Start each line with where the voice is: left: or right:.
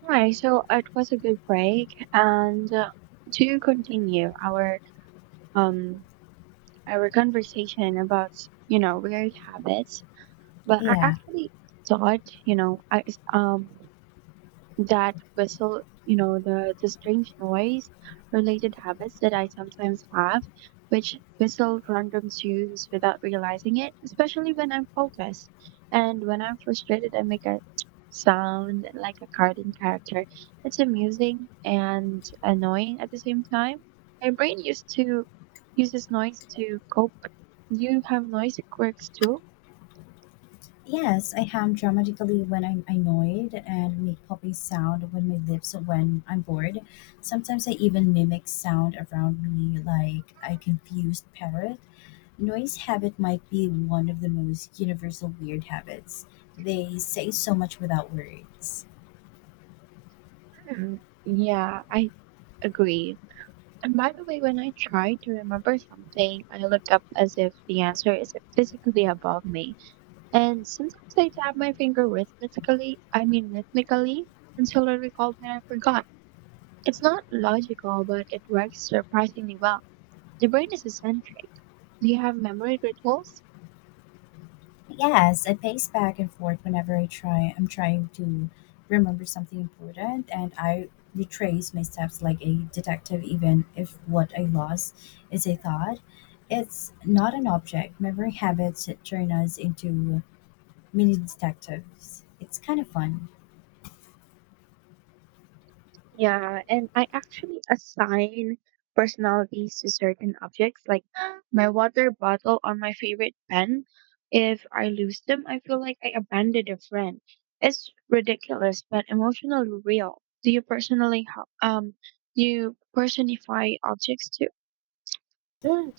right: Right, so it was a good break, and to continue um our conversation about weird habits. But I
left: Yeah.
right: actually thought you know I um that whistle, the strange noise related habits that I sometimes have, which whistle random tunes without realizing it, especially when I'm focused. And when I'm frustrated, I make a sound like a cartoon character. It's amusing and annoying at the same time. My brain used to uses noise to cope. You have noise quirks too?
left: Yes, I ham dramatically when I'm annoyed and make popping sound with my lips when I'm bored. Sometimes I even mimic sound around me like a confused parrot. Noise habit might be one of the most universal weird habits. They say so much without words.
right: Mhm. Yeah, I agree. And by the way, when I try to remember something, I look up as if the answer is physically above me. And sometimes I tap my finger rhythmically, I mean rhythmically, until I recall that I forgot. It's not logical, but it works surprisingly well. The brain is eccentric. Do you have memory rituals?
left: Yes, I pace back and forth whenever I try. I'm trying to remember something important, and I retrace my steps like a detective, even if what I lost is a thought. It's not an object. Memory habits turn us into mini detectives. It's kind of fun.
right: Yeah, and I actually assign personalities to certain objects, like my water bottle or my favorite pen. If I lose them, I feel like I abandoned a friend. It's ridiculous, but emotionally real. Do you personify objects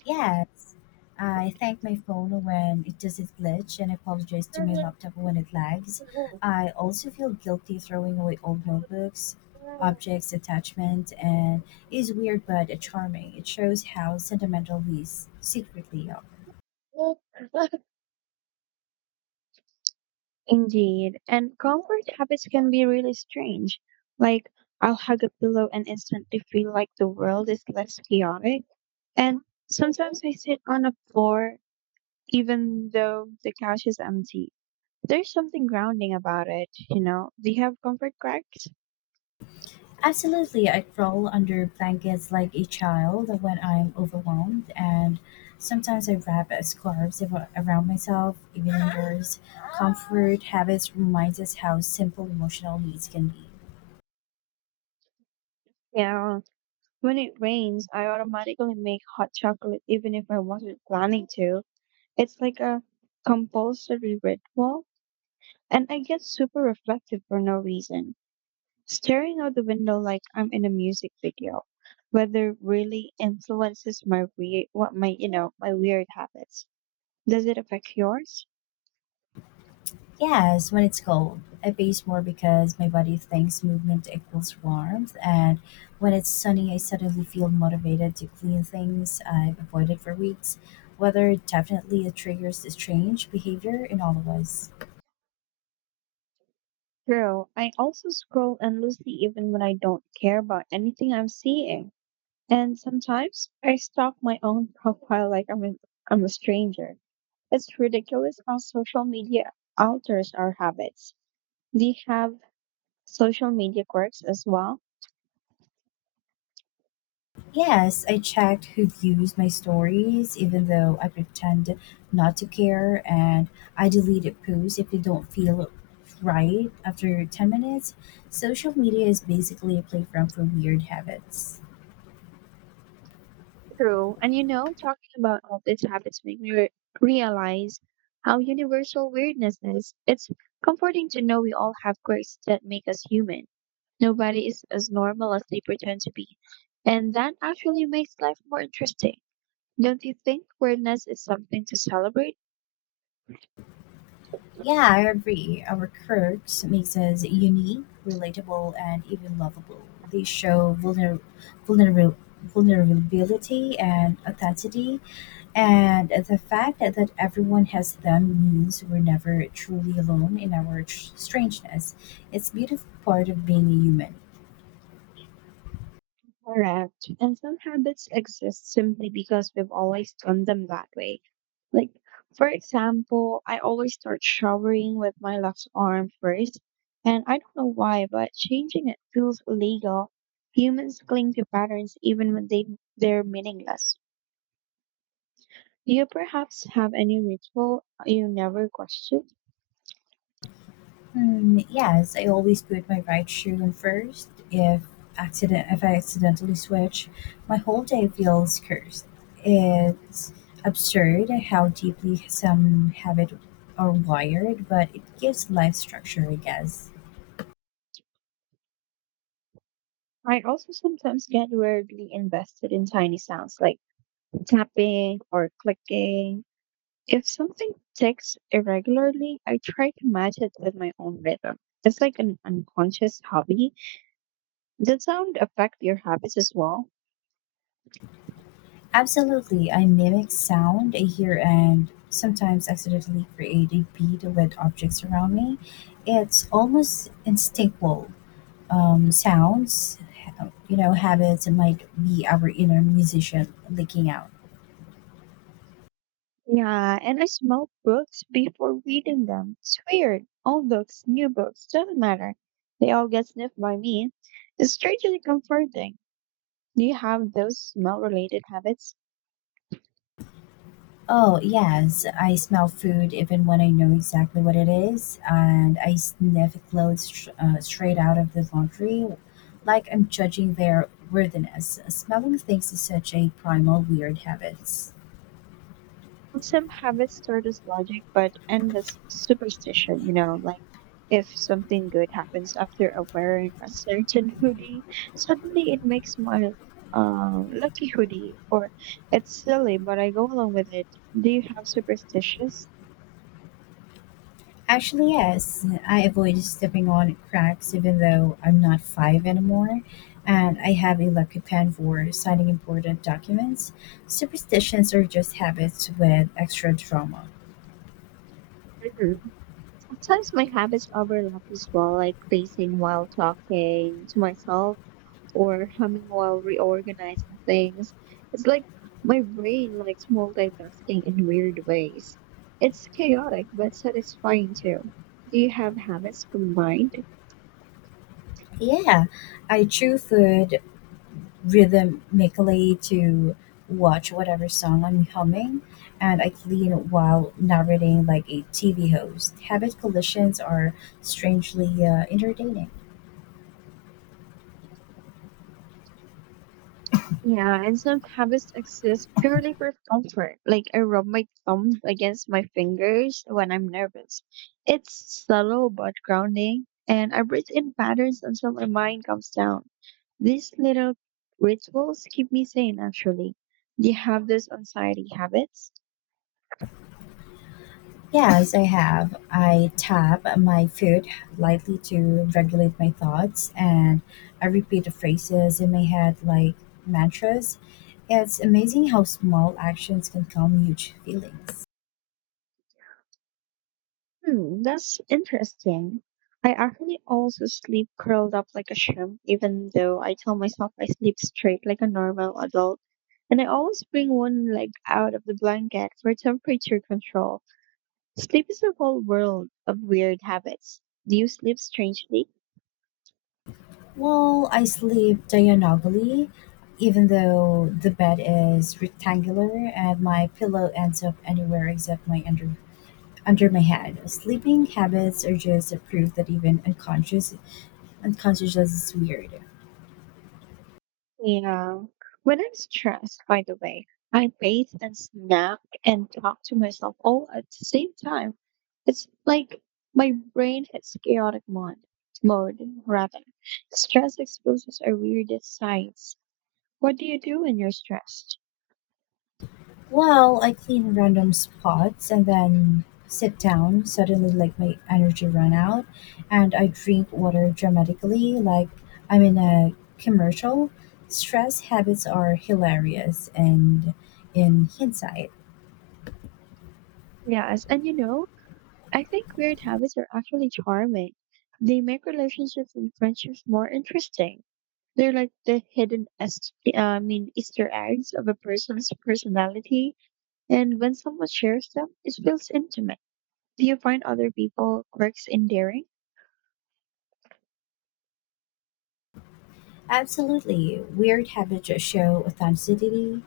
left: Yes, I thank my phone when it does its glitch and apologize to my
right: too?
left: laptop when it lags. I also feel guilty throwing away old notebooks, objects, attachment, and it's weird but charming. It shows how sentimental we secretly are.
right: Indeed, and comfort habits can be really strange. Like, I'll hug a pillow and instantly feel like the world is less chaotic. And sometimes I sit on a floor even though the couch is empty. There's something grounding about it, you know? Do you have comfort cracks?
left: Absolutely, I crawl under blankets like a child when I'm overwhelmed, and sometimes I wrap scarves around myself. Even indoors, comfort habits remind us how simple emotional needs can be.
right: Yeah. When it rains, I automatically make hot chocolate even if I wasn't planning to. It's like a compulsory ritual, and I get super reflective for no reason. Staring out the window like I'm in a music video. Weather really influences my weird habits. Does it affect yours?
left: Yes, when it's cold, I base more because my body thinks movement equals warmth, and when it's sunny, I suddenly feel motivated to clean things I've avoided for weeks. Weather definitely triggers this strange behavior in all of us.
right: True. I also scroll endlessly even when I don't care about anything I'm seeing. And sometimes I stalk my own profile like I'm a stranger. It's ridiculous how social media alters our habits. Do you have social media quirks as well?
left: Yes, I checked who views my stories, even though I pretend not to care, and I deleted posts if they don't feel right after 10 minutes. Social media is basically a playground for weird habits.
right: True. And talking about all these habits make me realize how universal weirdness is. It's comforting to know we all have quirks that make us human. Nobody is as normal as they pretend to be. And that actually makes life more interesting. Don't you think weirdness is something to celebrate?
left: Yeah, I agree. Our quirks makes us unique, relatable, and even lovable. They show vulner- vulnerability and authenticity, and the fact that everyone has them means we're never truly alone in our strangeness. It's beautiful part of being a human.
right: Correct. And some habits exist simply because we've always done them that way. Like, for example, I always start showering with my left arm first, and I don't know why, but changing it feels illegal. Humans cling to patterns even when they're meaningless. Do you perhaps have any ritual you never question?
left: Hmm, yes, I always put my right shoe on first. If I accidentally switch, my whole day feels cursed. It's absurd how deeply some habit are wired, but it gives life structure, I guess.
right: I also sometimes get weirdly invested in tiny sounds like tapping or clicking. If something ticks irregularly, I try to match it with my own rhythm. It's like an unconscious hobby. Does sound affect your habits as well?
left: Absolutely, I mimic sound I hear and sometimes accidentally create a beat with objects around me. It's almost instinctual. Sounds, habits might be our inner musician leaking out.
right: Yeah, and I smell books before reading them. It's weird. Old books, new books, doesn't matter. They all get sniffed by me. It's strangely comforting. Do you have those smell related habits?
left: Oh, yes, I smell food even when I know exactly what it is, and I sniff clothes straight out of the laundry like I'm judging their worthiness. Smelling things is such a primal, weird habit.
right: Some habits start as logic but end as superstition, like if something good happens after a wearing a certain hoodie, suddenly it makes my lucky hoodie or it's silly but I go along with it. Do you have superstitious?
left: Actually, yes. I avoid stepping on cracks even though I'm not five anymore, and I have a lucky pen for signing important documents. Superstitions are just habits with extra drama.
right: Mhm. Sometimes my habits overlap as well, like pacing while talking to myself or humming while reorganizing things. It's like my brain likes multitasking in weird ways. It's chaotic but satisfying too. Do you have habits combined?
left: Yeah, I chew food rhythmically to watch whatever song I'm humming, and I clean while narrating like a TV host. Habit collisions are strangely entertaining.
right: Yeah, and some habits exist purely for comfort. Like I rub my thumbs against my fingers when I'm nervous. It's subtle but grounding, and I breathe in patterns until my mind calms down. These little rituals keep me sane, actually. Do you have those anxiety habits?
left: Yes, I have. I tap my foot lightly to regulate my thoughts, and I repeat the phrases in my head like mantras. It's amazing how small actions can calm huge feelings.
right: Hmm, that's interesting. I actually also sleep curled up like a shrimp, even though I tell myself I sleep straight like a normal adult. And I always bring one leg out of the blanket for temperature control. Sleep is a whole world of weird habits. Do you sleep strangely?
left: Well, I sleep diagonally, even though the bed is rectangular and my pillow ends up anywhere except my under my head. Sleeping habits are just a proof that even unconscious is weird.
right: Yeah. When I'm stressed, by the way, I bathe and snack and talk to myself all at the same time. It's like my brain hits chaotic mode, rather. Stress exposes our weirdest sides. What do you do when you're stressed?
left: Well, I clean random spots and then sit down. Suddenly, like my energy ran out, and I drink water dramatically, like I'm in a commercial. Stress habits are hilarious, and in hindsight,
right: Yes, and I think weird habits are actually charming. They make relationships and friendships more interesting. They're like the hidden, I mean, Easter eggs of a person's personality. And when someone shares them, it feels intimate. Do you find other people quirks endearing?
left: absolutely weird habits show authenticity.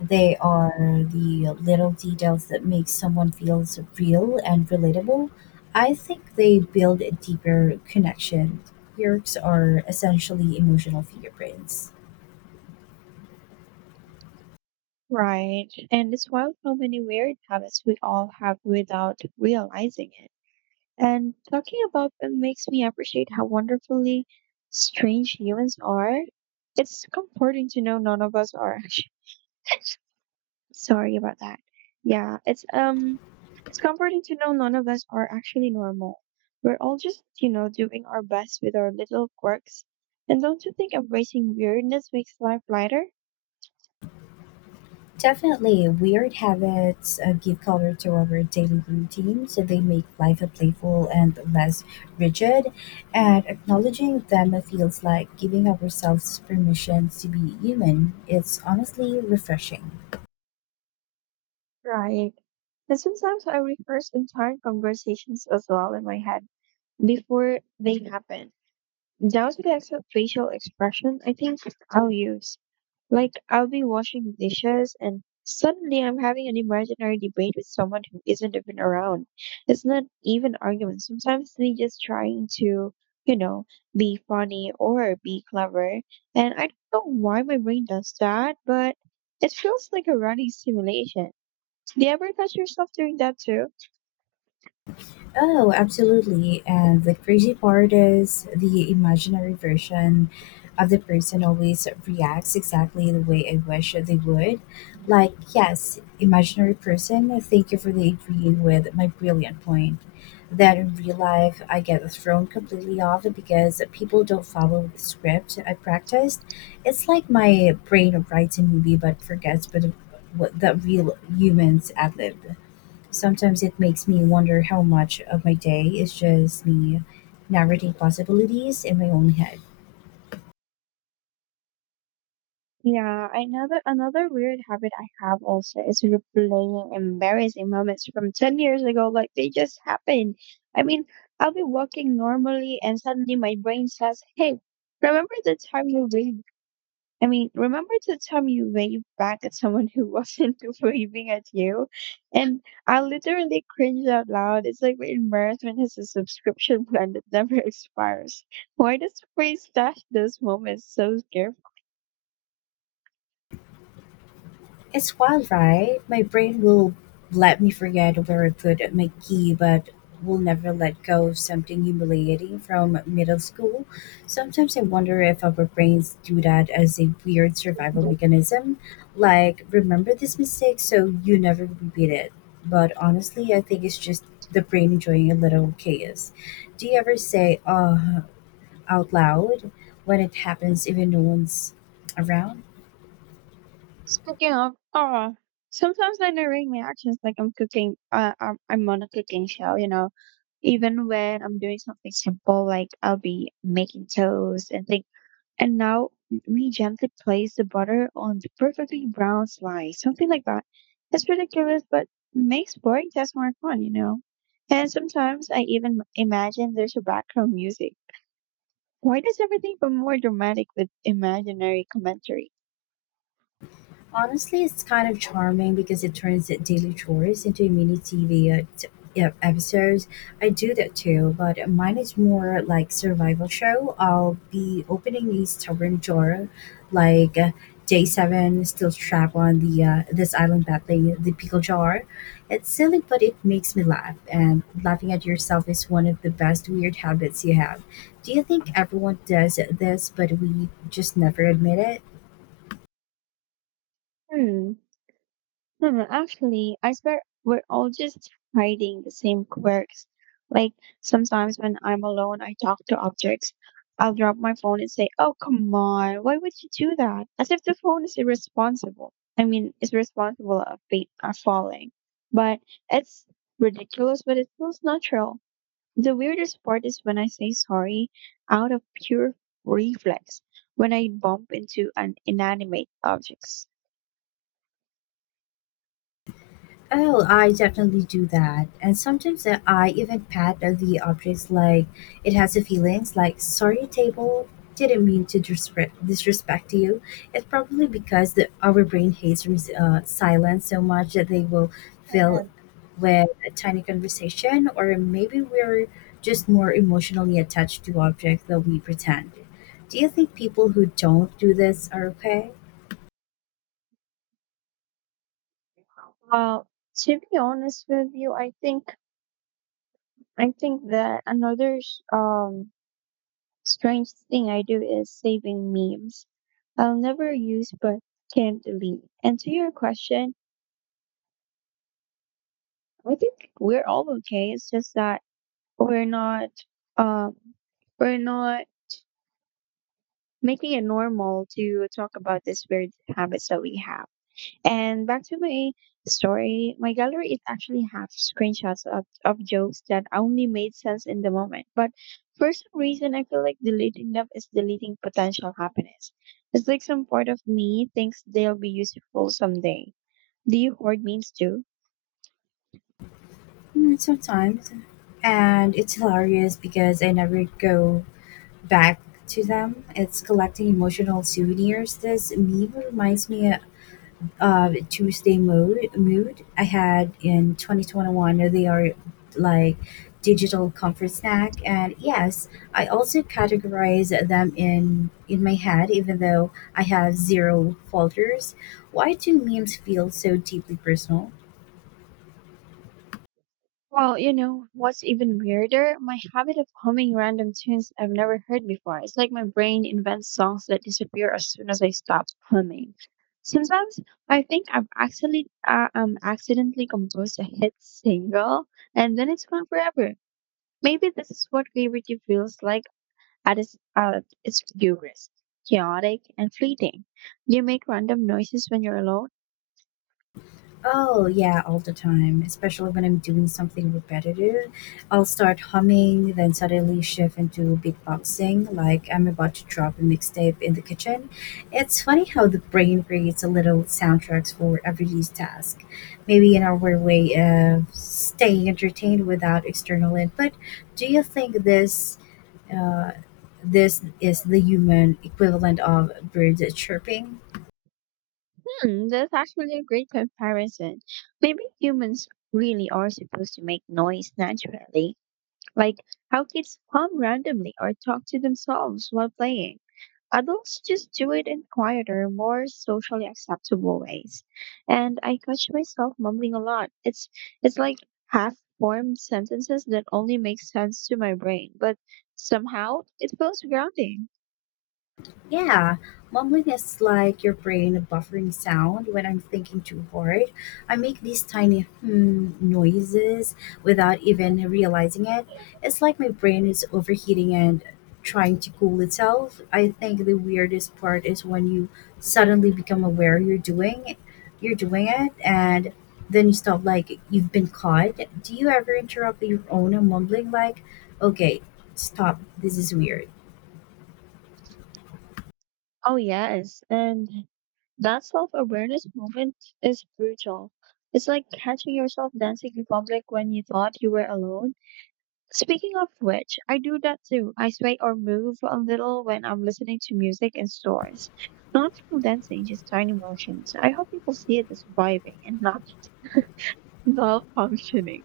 left: They are the little details that make someone feels real and relatable. I think they build a deeper connection. Quirks are essentially emotional fingerprints.
right: Right. And it's wild how many weird habits we all have without realizing it. And talking about them makes me appreciate how wonderfully strange humans are. It's comforting to know none of us are. Sorry about that. Yeah, it's comforting to know none of us are actually normal. We're all just, doing our best with our little quirks. And don't you think embracing weirdness makes life lighter?
left: Definitely, weird habits give color to our daily routine, so they make life playful and less rigid. And acknowledging them feels like giving ourselves permission to be human. It's honestly refreshing.
right: Right. And sometimes I rehearse entire conversations as well in my head before they happen, down to the actual facial expression I think I'll use. Like, I'll be washing dishes and suddenly I'm having an imaginary debate with someone who isn't even around. It's not even argument. Sometimes me just trying to, you know, be funny or be clever. And I don't know why my brain does that, but it feels like a running simulation. Do you ever catch yourself doing that too?
left: Oh, absolutely. And the crazy part is the imaginary version of the person always reacts exactly the way I wish they would. Like, yes, imaginary person, thank you for the agreeing with my brilliant point. Then in real life, I get thrown completely off because people don't follow the script I practiced. It's like my brain writes a movie but forgets but what the real humans ad lib. Sometimes it makes me wonder how much of my day is just me narrating possibilities in my own head.
right: Yeah, another weird habit I have also is replaying embarrassing moments from 10 years ago, like they just happened. I mean, I'll be walking normally and suddenly my brain says, "Hey, remember the time you really I mean, remember the time you waved back at someone who wasn't waving at you?" And I literally cringed out loud. It's like embarrassment has a subscription plan that never expires. Why does fate stash those moments so carefully?
left: It's wild, right? My brain will let me forget where I put my key, but will never let go of something humiliating from middle school. Sometimes I wonder if our brains do that as a weird survival mechanism. Like, remember this mistake so you never repeat it. But honestly, I think it's just the brain enjoying a little chaos. Do you ever say, out loud when it happens, even no one's around?
right: Speaking of, oh, sometimes I narrate my actions like I'm on a cooking show, even when I'm doing something simple, like I'll be making toast and think. And now we gently place the butter on the perfectly brown slice, something like that. It's ridiculous, but makes boring tests more fun, you know? And sometimes I even imagine there's a background music. Why does everything feel more dramatic with imaginary commentary?
left: Honestly, it's kind of charming because it turns the daily chores into mini TV yeah, episodes. I do that too, but mine is more like survival show. I'll be opening a stubborn drawer, like day seven, still trapped on the this island battling the pickle jar. It's silly, but it makes me laugh, and laughing at yourself is one of the best weird habits you have. Do you think everyone does this, but we just never admit it?
right: Hmm. No, no, actually, I swear we're all just hiding the same quirks. Like sometimes when I'm alone, I talk to objects. I'll drop my phone and say, "Oh, come on, why would you do that?" As if the phone is irresponsible. I mean, it's responsible of falling, but it's ridiculous, but it feels natural. The weirdest part is when I say sorry out of pure reflex when I bump into an inanimate objects.
left: Oh, I definitely do that. And sometimes I even pat the objects like it has a feelings like, sorry, table, didn't mean to disrespect you. It's probably because the, our brain hates silence so much that they will fill with a tiny conversation, or maybe we're just more emotionally attached to objects than we pretend. Do you think people who don't do this are okay?
right: Well, to be honest with you, I think that another strange thing I do is saving memes. I'll never use but can delete. And to your question, I think we're all okay. It's just that we're not um we're not making it normal to talk about these weird habits that we have. And back to my story, my gallery is actually half screenshots of jokes that only made sense in the moment. But for some reason, I feel like deleting them is deleting potential happiness. It's like some part of me thinks they'll be useful someday. Do you hoard memes too?
left: Mm, sometimes, and it's hilarious because I never go back to them. It's collecting emotional souvenirs. This meme reminds me of Tuesday mood I had in 2021. They are like digital comfort snack, and yes, I also categorize them in my head, even though I have zero folders. Why do memes feel so deeply personal?
right: Well, what's even weirder? My habit of humming random tunes I've never heard before. It's like my brain invents songs that disappear as soon as I stop humming. Sometimes I think I've actually accidentally composed a hit single, and then it's gone forever. Maybe this is what creativity feels like at its purest, chaotic and fleeting. You make random noises when you're alone?
left: Oh, yeah, all the time, especially when I'm doing something repetitive. I'll start humming, then suddenly shift into beatboxing, like I'm about to drop a mixtape in the kitchen. It's funny how the brain creates a little soundtracks for every task. Maybe in our way of staying entertained without external input. Do you think this is the human equivalent of birds chirping?
right: Hmm, that's actually a great comparison. Maybe humans really are supposed to make noise naturally, like how kids hum randomly or talk to themselves while playing. Adults just do it in quieter, more socially acceptable ways. And I catch myself mumbling a lot. It's like half-formed sentences that only make sense to my brain, but somehow it feels grounding.
left: Yeah, mumbling is like your brain buffering sound when I'm thinking too hard. I make these tiny hmm noises without even realizing it. It's like my brain is overheating and trying to cool itself. I think the weirdest part is when you suddenly become aware you're doing it and then you stop like you've been caught. Do you ever interrupt your own mumbling like, okay, stop, this is weird?
right: Oh yes, and that self awareness moment is brutal. It's like catching yourself dancing in public when you thought you were alone. Speaking of which, I do that too. I sway or move a little when I'm listening to music in stores. Not from dancing, just tiny motions. I hope people see it as vibing and not malfunctioning.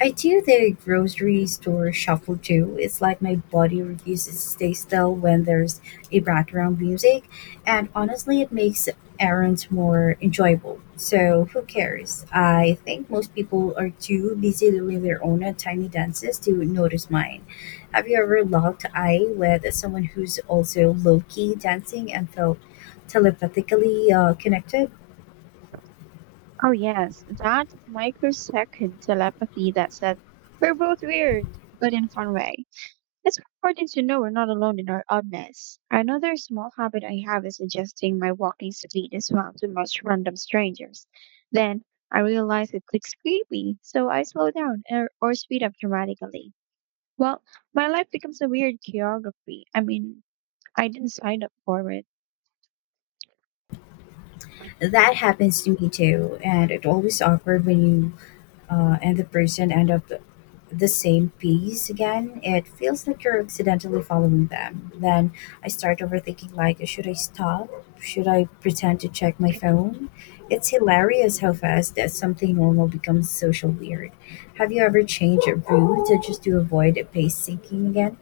left: I do the grocery store shuffle too. It's like my body refuses to stay still when there's a background music, and honestly, it makes errands more enjoyable. So, who cares? I think most people are too busy doing their own tiny dances to notice mine. Have you ever locked eye with someone who's also low key dancing and felt telepathically connected?
right: Oh, yes, that microsecond telepathy that said, we're both weird, but in a fun way. It's comforting to know we're not alone in our oddness. Another small habit I have is suggesting my walking speed is well to most random strangers. Then I realize it looks creepy, so I slow down or speed up dramatically. Well, my life becomes a weird choreography. I didn't sign up for it.
left: That happens to me too, and it's always awkward when you and the person end up the same piece again, it feels like you're accidentally following them. Then I start overthinking like, should I stop? Should I pretend to check my phone? It's hilarious how fast that something normal becomes social weird. Have you ever changed a route just to avoid a pace sinking again?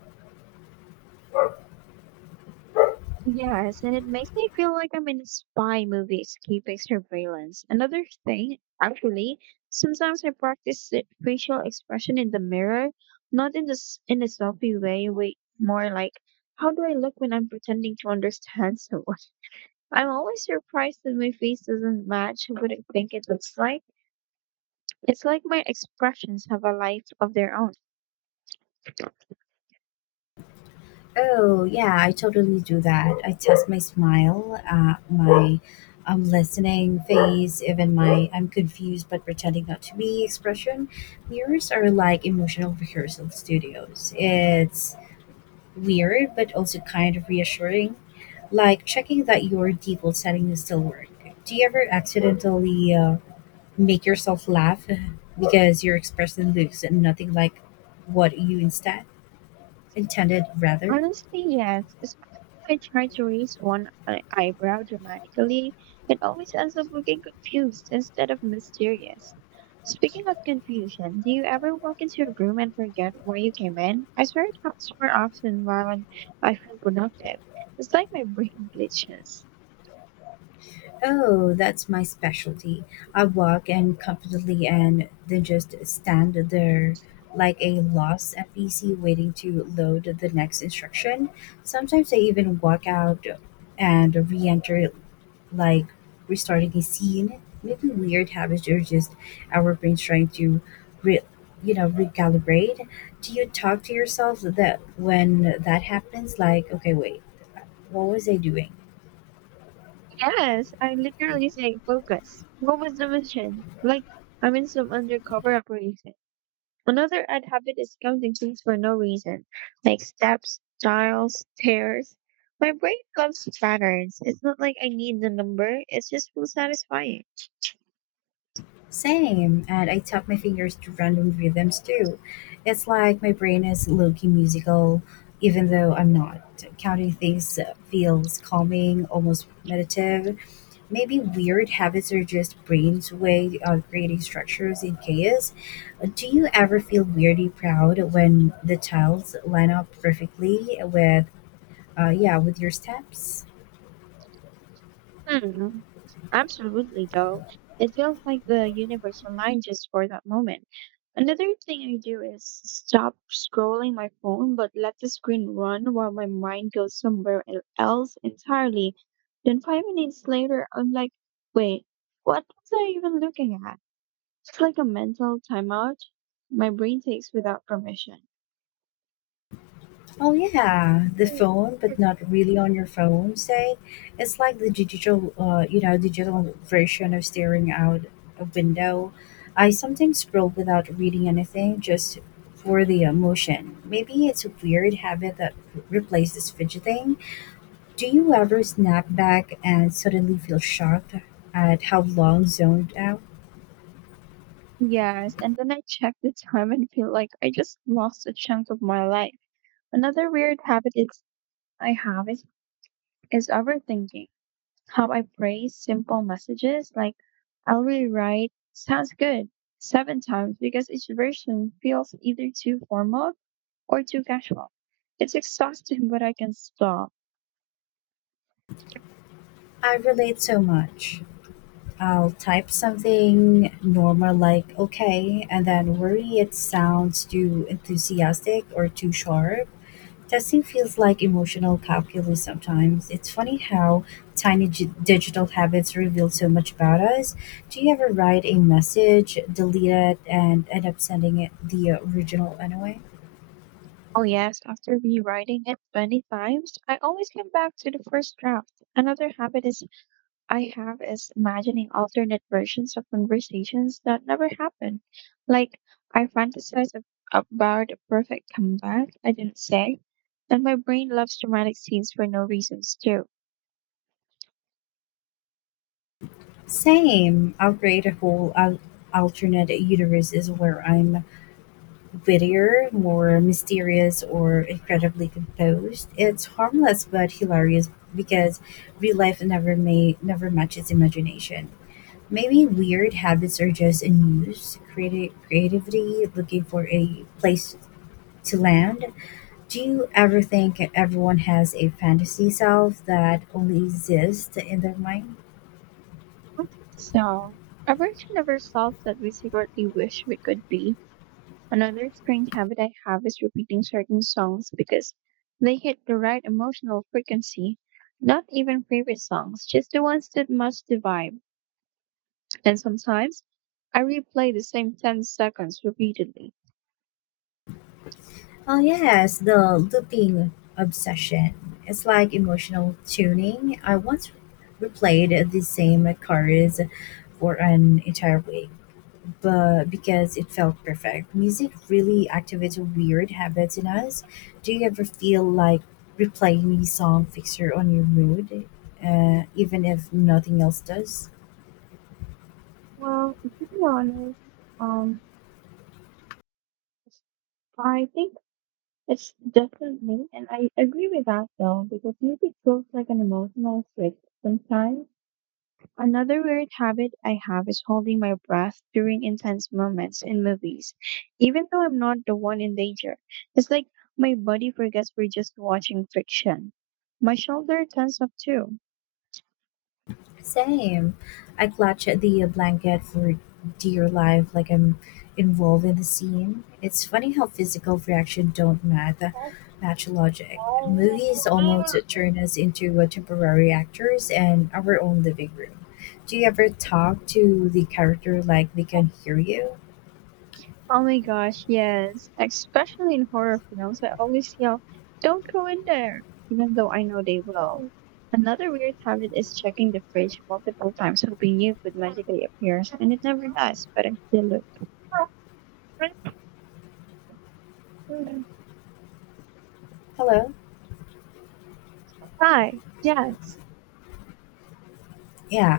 right: Yes, and it makes me feel like I'm in a spy movie escaping surveillance. Another thing, actually, sometimes I practice the facial expression in the mirror, not in this in a selfie way, way more like how do I look when I'm pretending to understand someone? I'm always surprised that my face doesn't match what I think it looks like. It's like my expressions have a life of their own.
left: Oh, yeah, I totally do that. I test my smile, my I'm listening face, even my I'm confused but pretending not to be expression. Mirrors are like emotional rehearsal studios. It's weird but also kind of reassuring, like checking that your default setting is still working. Do you ever accidentally make yourself laugh because your expression looks nothing like what you instead intended rather?
right: Honestly, yes. Especially if I try to raise eyebrow dramatically, it always ends up looking confused instead of mysterious. Speaking of confusion, do you ever walk into a room and forget why you came in? I swear it happens more often I feel productive. It's like my brain glitches.
left: Oh, that's my specialty. I walk in confidently and then just stand there like a lost NPC waiting to load the next instruction. Sometimes I even walk out and re enter, like restarting a scene. Maybe weird habits are just our brains trying to re- you know recalibrate. Do you talk to yourself that when that happens like, okay, wait, what was I doing?
right: Yes, I literally say focus. What was the mission? Like I'm in some undercover operation. Another odd habit is counting things for no reason, like steps, dials, tears. My brain loves patterns. It's not like I need the number, it just feels satisfying.
left: Same, and I tap my fingers to random rhythms too. It's like my brain is low key musical, even though I'm not. Counting things feels calming, almost meditative. Maybe weird habits are just brain's way of creating structures in chaos. Do you ever feel weirdly proud when the tiles line up perfectly with, yeah, with your steps?
right: Hmm, absolutely, though. It feels like the universe aligned just for that moment. Another thing I do is stop scrolling my phone but let the screen run while my mind goes else entirely. Then 5 minutes later, I'm like, wait, what was I even looking at? It's like a mental timeout my brain takes without permission.
left: Oh yeah, the phone, but not really on your phone. Say, it's like the digital version of staring out a window. I sometimes scroll without reading anything, just for the emotion. Maybe it's a weird habit that replaces fidgeting. Do you ever snap back and suddenly feel shocked at how long zoned out?
right: Yes, and then I check the time and feel like I just lost a chunk of my life. Another weird habit is I have is overthinking. How I phrase simple messages like I'll rewrite sounds good seven times because each version feels either too formal or too casual. It's exhausting, but I can stop.
left: I relate so much. I'll type something normal like okay and then worry it sounds too enthusiastic or too sharp. Testing feels like emotional calculus sometimes. It's funny how tiny digital habits reveal so much about us. Do you ever write a message, delete it, and end up sending it the original anyway?
right: Oh, yes, after rewriting it many times, I always come back to the first draft. Another habit is I have is imagining alternate versions of conversations that never happen. Like I about a perfect comeback I didn't say, and my brain loves dramatic scenes for no reasons too.
left: Same. I'll create a whole alternate universe is where I'm wittier, more mysterious or incredibly composed, it's harmless but hilarious because real life never may never matches imagination. Maybe weird habits are just in use. Creativity looking for a place to land. Do you ever think everyone has a fantasy self that only exists in their mind?
right: So, a version of ourselves that we secretly wish we could be. Another strange habit I have is repeating certain songs because they hit the right emotional frequency. Not even favorite songs, just the ones that match the vibe. And sometimes I replay the same 10 seconds repeatedly.
left: Oh yes, the looping obsession. It's like emotional tuning. I once replayed the same chorus for an entire week, but because it felt perfect. Music really activates weird habits in us. Do you ever feel like replaying a song fixer on your mood, even if nothing else does?
right: Well, to be honest, um, I think it's definitely, and I agree with that though, because music feels like an emotional trick sometimes. Another weird habit I have is holding my breath during intense moments in movies, even though I'm not the one in danger. It's like my body forgets we're just watching fiction. My shoulder tenses up too.
left: Same. I clutch at the blanket for dear life, like I'm involved in the scene. It's funny how physical reaction don't math match logic.
right: Oh
left: Movies almost turn us into temporary actors in our own living room. Do you ever talk to the character like they can hear you?
right: my gosh, yes. Especially in horror films, I always yell, don't go in there, even though I know they will. Another weird habit is checking the fridge multiple times, hoping new food magically appears, and it never does, but I still look. Mm.
left: Hello?
right: Hi, yes,
left: Yeah.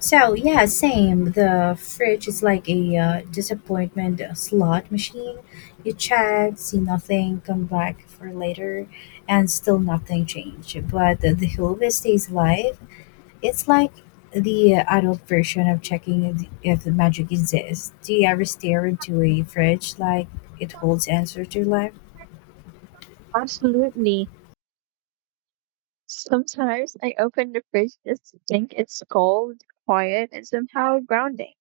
left: So yeah, same. The fridge is like a disappointment slot machine. You check, see nothing, come back for later, and still nothing changed. But the Hilve stays alive. It's like the adult version of checking if the magic exists. Do you ever stare into a fridge like it holds answer to life?
right: absolutely. Sometimes I open the fridge just to think it's cold, quiet, and somehow grounding.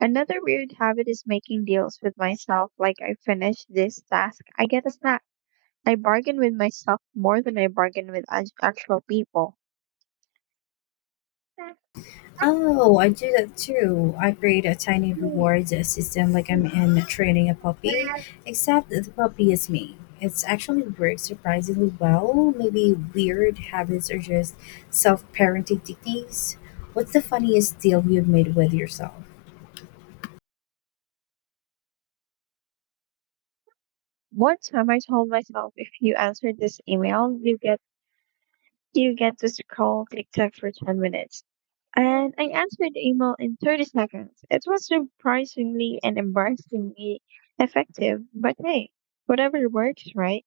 right: Another weird habit is making deals with myself like I finish this task, I get a snack. I bargain with myself more than I bargain with actual people.
left: Oh, I do that too. I create a tiny reward system like I'm in training a puppy, except that the puppy is me. It's actually works surprisingly well. Maybe weird habits are just self parenting techniques. What's the funniest deal you've made with yourself?
right: One time I told myself if you answer this email, you get to scroll TikTok for 10 minutes. And I answered the email in 30 seconds. It was surprisingly and embarrassingly effective, but hey, whatever works, right?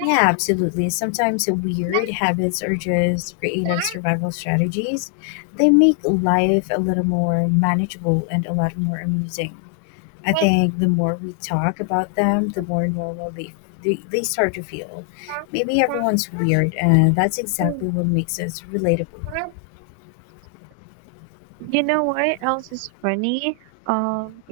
left: Yeah, absolutely. Sometimes weird habits are just creative survival strategies. They make life a little more manageable and a lot more amusing. I think the more we talk about them, the more normal they start to feel. Maybe everyone's weird, and that's exactly what makes us relatable.
right: You know what else is funny?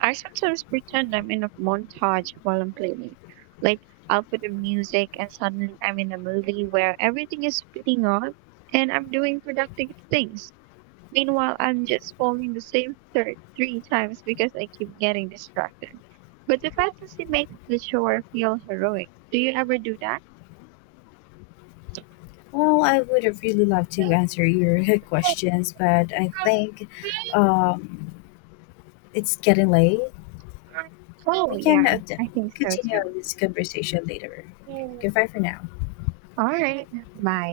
right: I sometimes pretend I'm in a montage while I'm cleaning. Like, I'll put the music and suddenly I'm in a movie where everything is speeding up and I'm doing productive things. Meanwhile, I'm just following the same thread three times because I keep getting distracted. But the fantasy makes the chore feel heroic. Do you ever do that?
left: Well, I would have really loved to answer your questions, but I think um, it's getting late.
right: Oh,
left: We can
right: yeah, I think so
left: continue
right: too.
left: this conversation later. Okay, goodbye for now.
right: All right, bye.